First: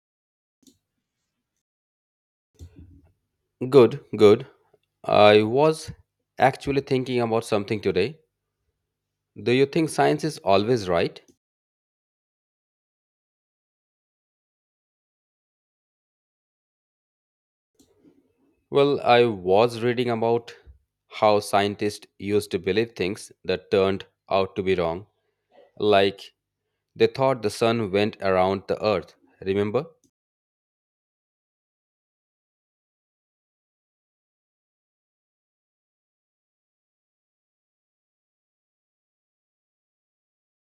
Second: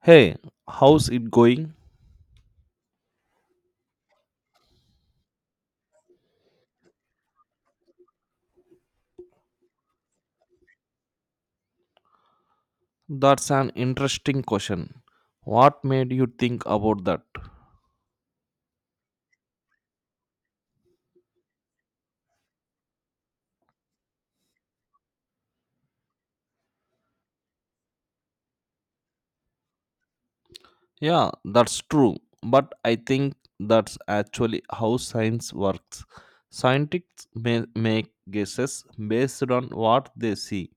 Hey, how's it going? Good, good. I was actually thinking about something today. Do you think science is always right? That's an interesting question. What made you think about that? Well, I was reading about how scientists used to believe things that turned out to be wrong, like they thought the sun went around the earth. Remember? Yeah, that's true. But I think that's actually how science works. Scientists may make guesses based on what they see,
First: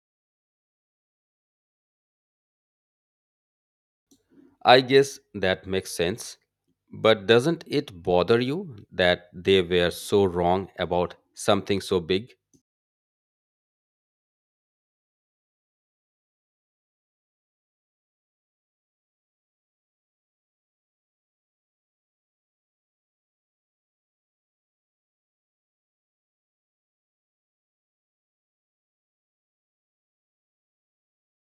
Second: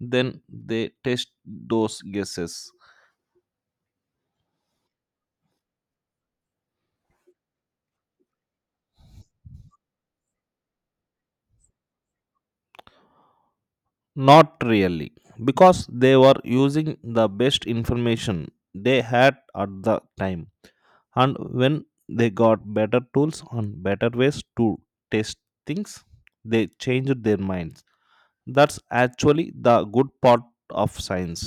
then they test those guesses. I guess that makes sense. But doesn't it bother you that they were so wrong about something so big? Not really, because they were using the best information they had at the time. And when they got better tools and better ways to test things, they changed their minds. That's actually the good part of science.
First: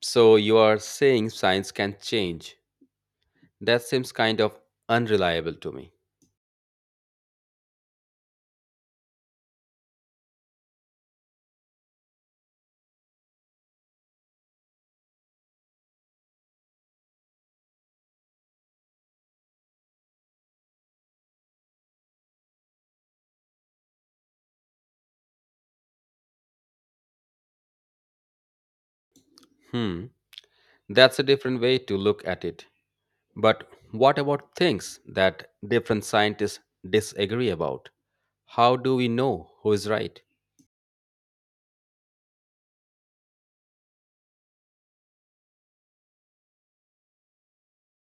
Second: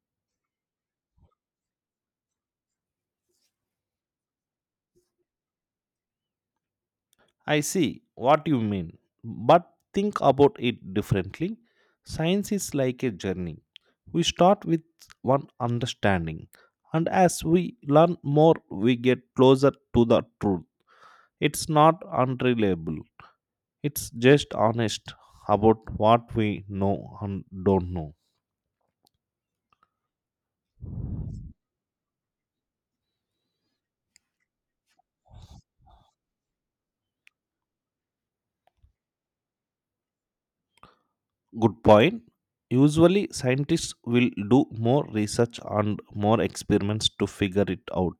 So you are saying science can change. That seems kind of unreliable to me. I see what you mean, but think about it differently. Science is like a journey. We start with one understanding, and as we learn more we get closer to the truth. It's not unreliable. It's just honest about what we know and don't know. Hmm, that's a different way to look at it. But what about things that different scientists disagree about? How do we know who is right? Good point. Usually, scientists will do more research and more experiments to figure it out.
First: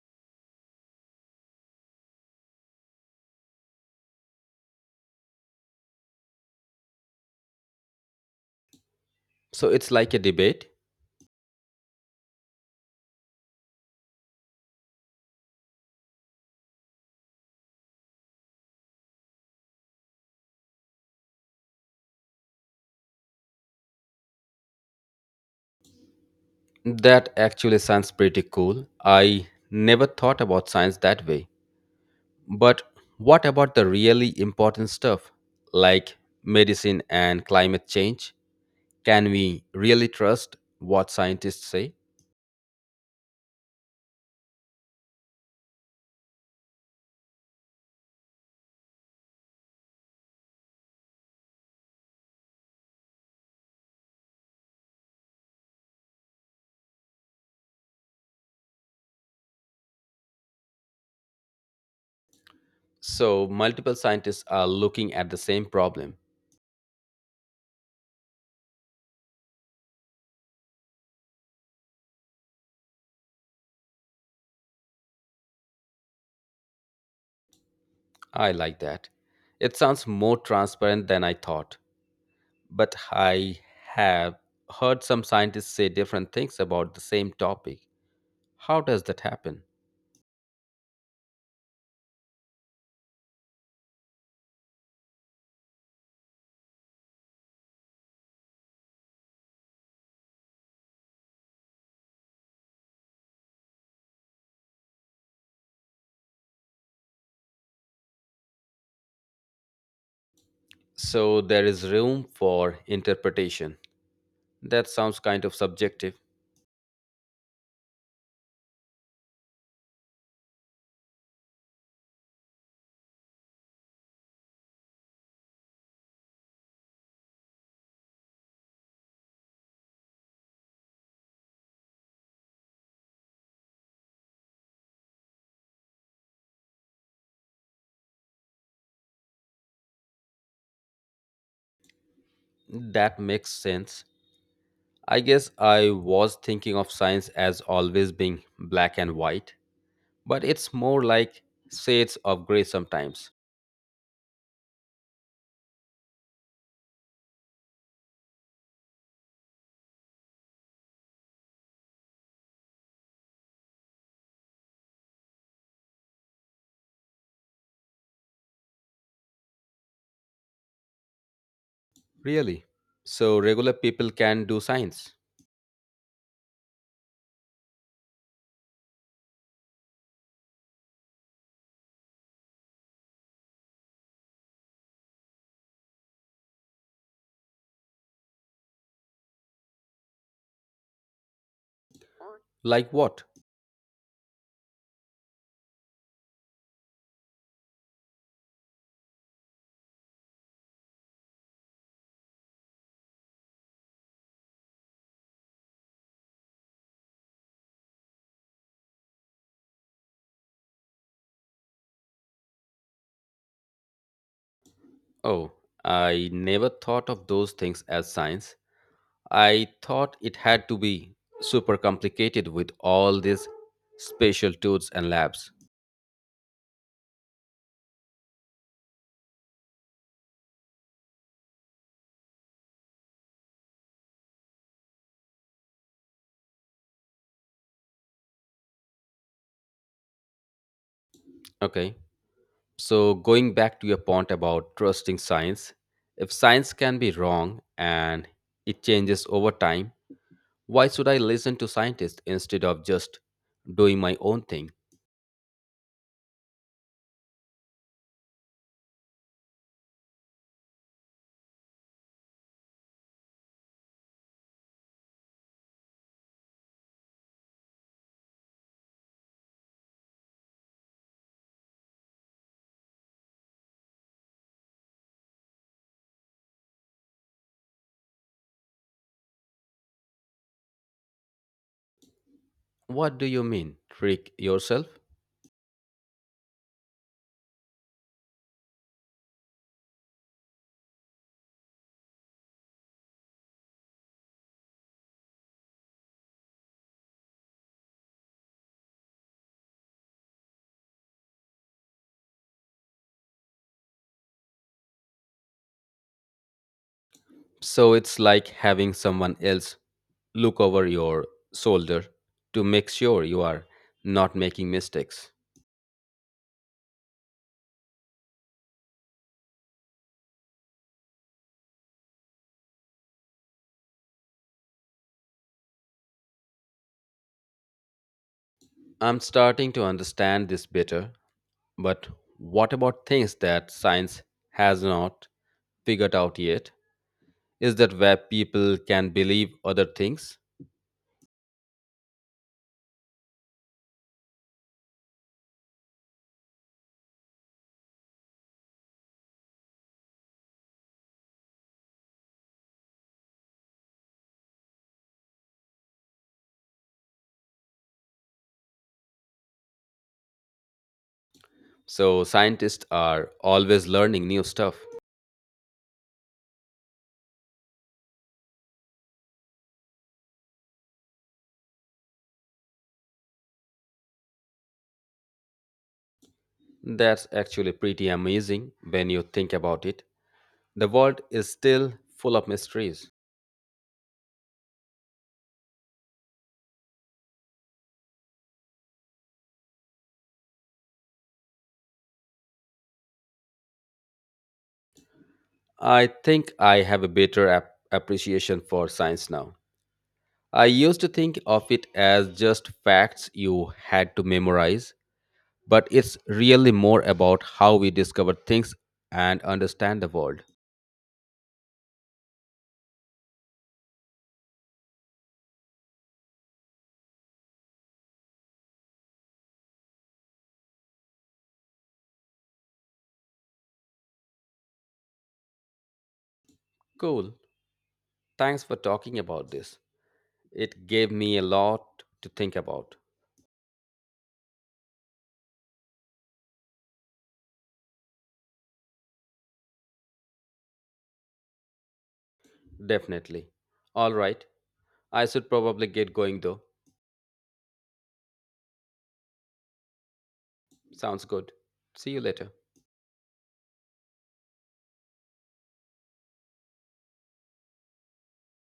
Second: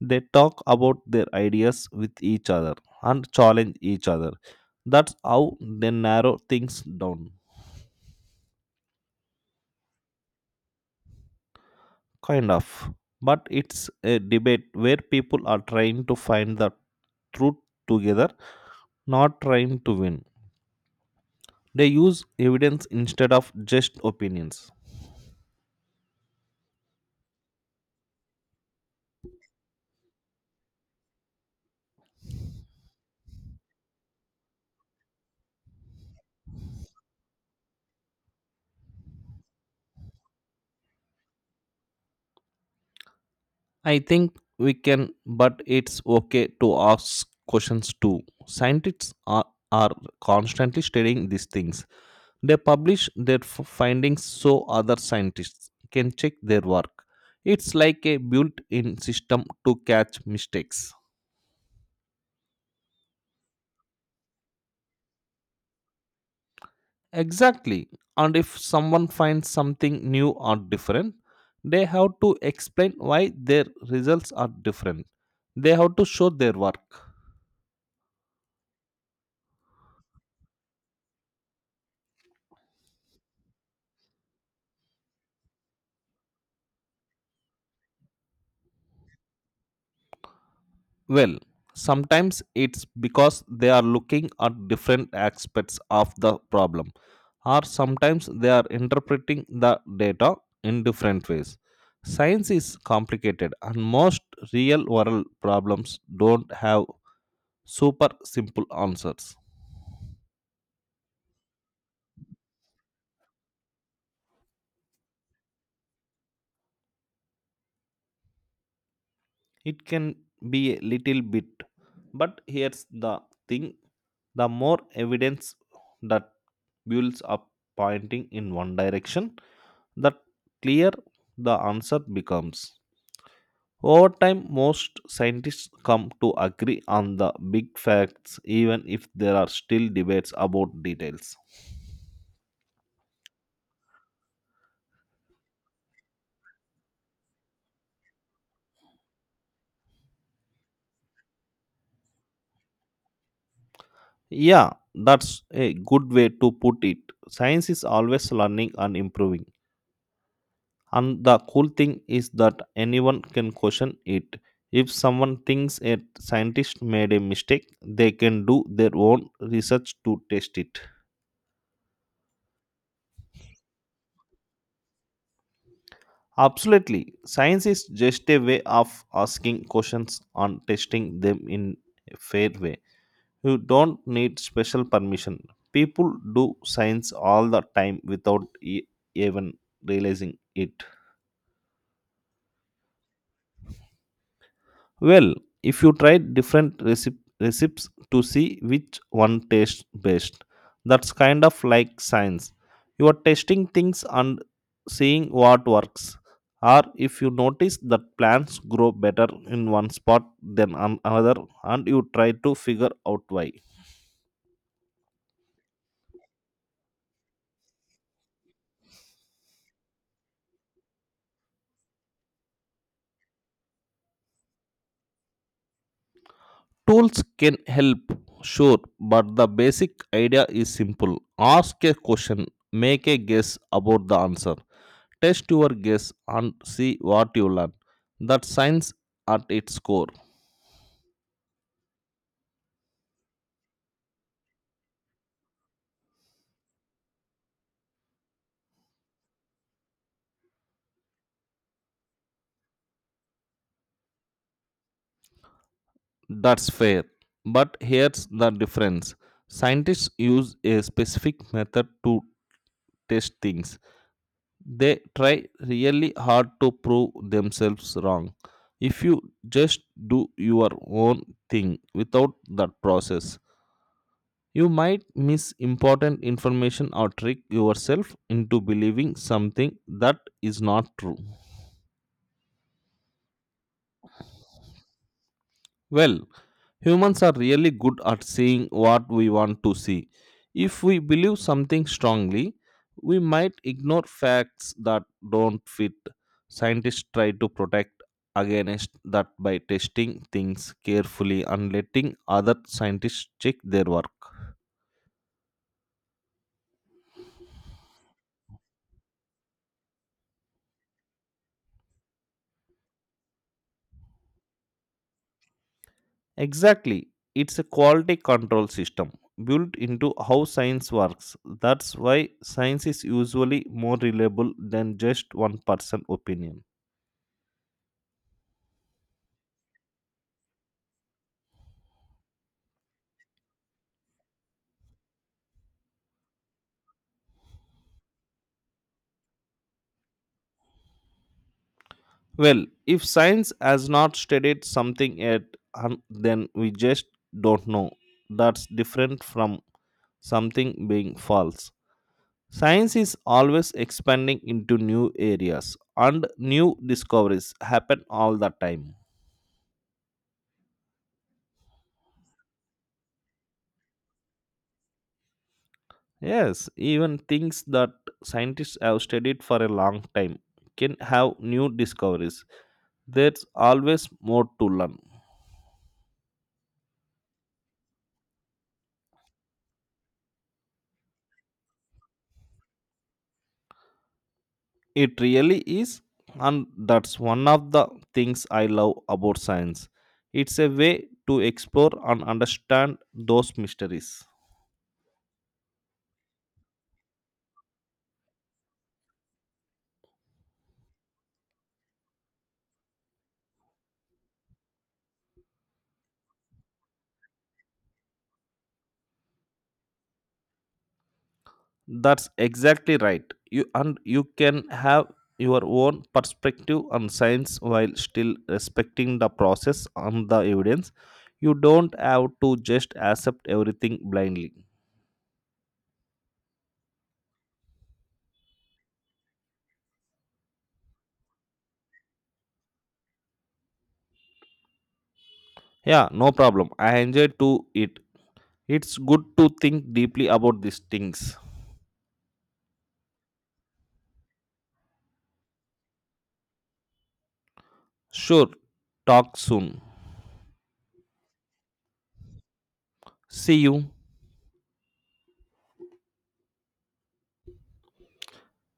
They talk about their ideas with each other and challenge each other. That's how they narrow things down, So it's like a debate. kind of. But it's a debate where people are trying to find the truth together, not trying to win. They use evidence instead of just opinions. That actually sounds pretty cool. I never thought about science that way. But what about the really important stuff like medicine and climate change? Can we really trust what scientists say? I think we can, but it's okay to ask questions too. Scientists are constantly studying these things. They publish their findings so other scientists can check their work. It's like a built in system to catch mistakes. So, multiple scientists are looking at the same problem. Exactly. And if someone finds something new or different, they have to explain why their results are different. They have to show their work. I like that. It sounds more transparent than I thought. But I have heard some scientists say different things about the same topic. How does that happen? Well, sometimes it's because they are looking at different aspects of the problem, or sometimes they are interpreting the data in different ways. Science is complicated, and most real world problems don't have super simple answers. So, there is room for interpretation. That sounds kind of subjective. It can be a little bit, but here's the thing: the more evidence that builds up pointing in one direction, the clear the answer becomes. Over time, most scientists come to agree on the big facts, even if there are still debates about details. That makes sense. I guess I was thinking of science as always being black and white, but it's more like shades of gray sometimes. Yeah, that's a good way to put it. Science is always learning and improving. And the cool thing is that anyone can question it. If someone thinks a scientist made a mistake, they can do their own research to test it. Really? So regular people can do science? Absolutely. Science is just a way of asking questions and testing them in a fair way. You don't need special permission. People do science all the time without even realizing it. Like what? Well, if you try different recipes to see which one tastes best, that's kind of like science. You are testing things and seeing what works. Or if you notice that plants grow better in one spot than another, and you try to figure out why. Oh, I never thought of those things as science. I thought it had to be super complicated with all these special tools and labs. Tools can help, sure, but the basic idea is simple. Ask a question, make a guess about the answer. Test your guess and see what you learn. That's science at its core. Okay, so going back to your point about trusting science, if science can be wrong and it changes over time, why should I listen to scientists instead of just doing my own thing? That's fair. But here's the difference: scientists use a specific method to test things, they try really hard to prove themselves wrong. If you just do your own thing without that process, you might miss important information or trick yourself into believing something that is not true. What do you mean? Trick yourself? Well, humans are really good at seeing what we want to see. If we believe something strongly, we might ignore facts that don't fit. Scientists try to protect against that by testing things carefully and letting other scientists check their work. So it's like having someone else look over your shoulder to make sure you are not making mistakes. Exactly. It's a quality control system built into how science works. That's why science is usually more reliable than just one person's opinion. I'm starting to understand this better, but what about things that science has not figured out yet? Is that where people can believe other things? Well, if science has not studied something yet, then we just don't know. That's different from something being false. Science is always expanding into new areas, and new discoveries happen all the time. So scientists are always learning new stuff. Yes, even things that scientists have studied for a long time can have new discoveries. There's always more to learn. That's actually pretty amazing when you think about it. The world is still full of mysteries. It really is, and that's one of the things I love about science. It's a way to explore and understand those mysteries. I think I have a better appreciation for science now. I used to think of it as just facts you had to memorize, but it's really more about how we discover things and understand the world. That's exactly right. You can have your own perspective on science while still respecting the process and the evidence. You don't have to just accept everything blindly. Cool. Thanks for talking about this. It gave me a lot to think about. Yeah, no problem. I enjoy to it. It's good to think deeply about these things. Definitely. All right. I should probably get going though. Sure, talk soon. Sounds good. See you later. See you.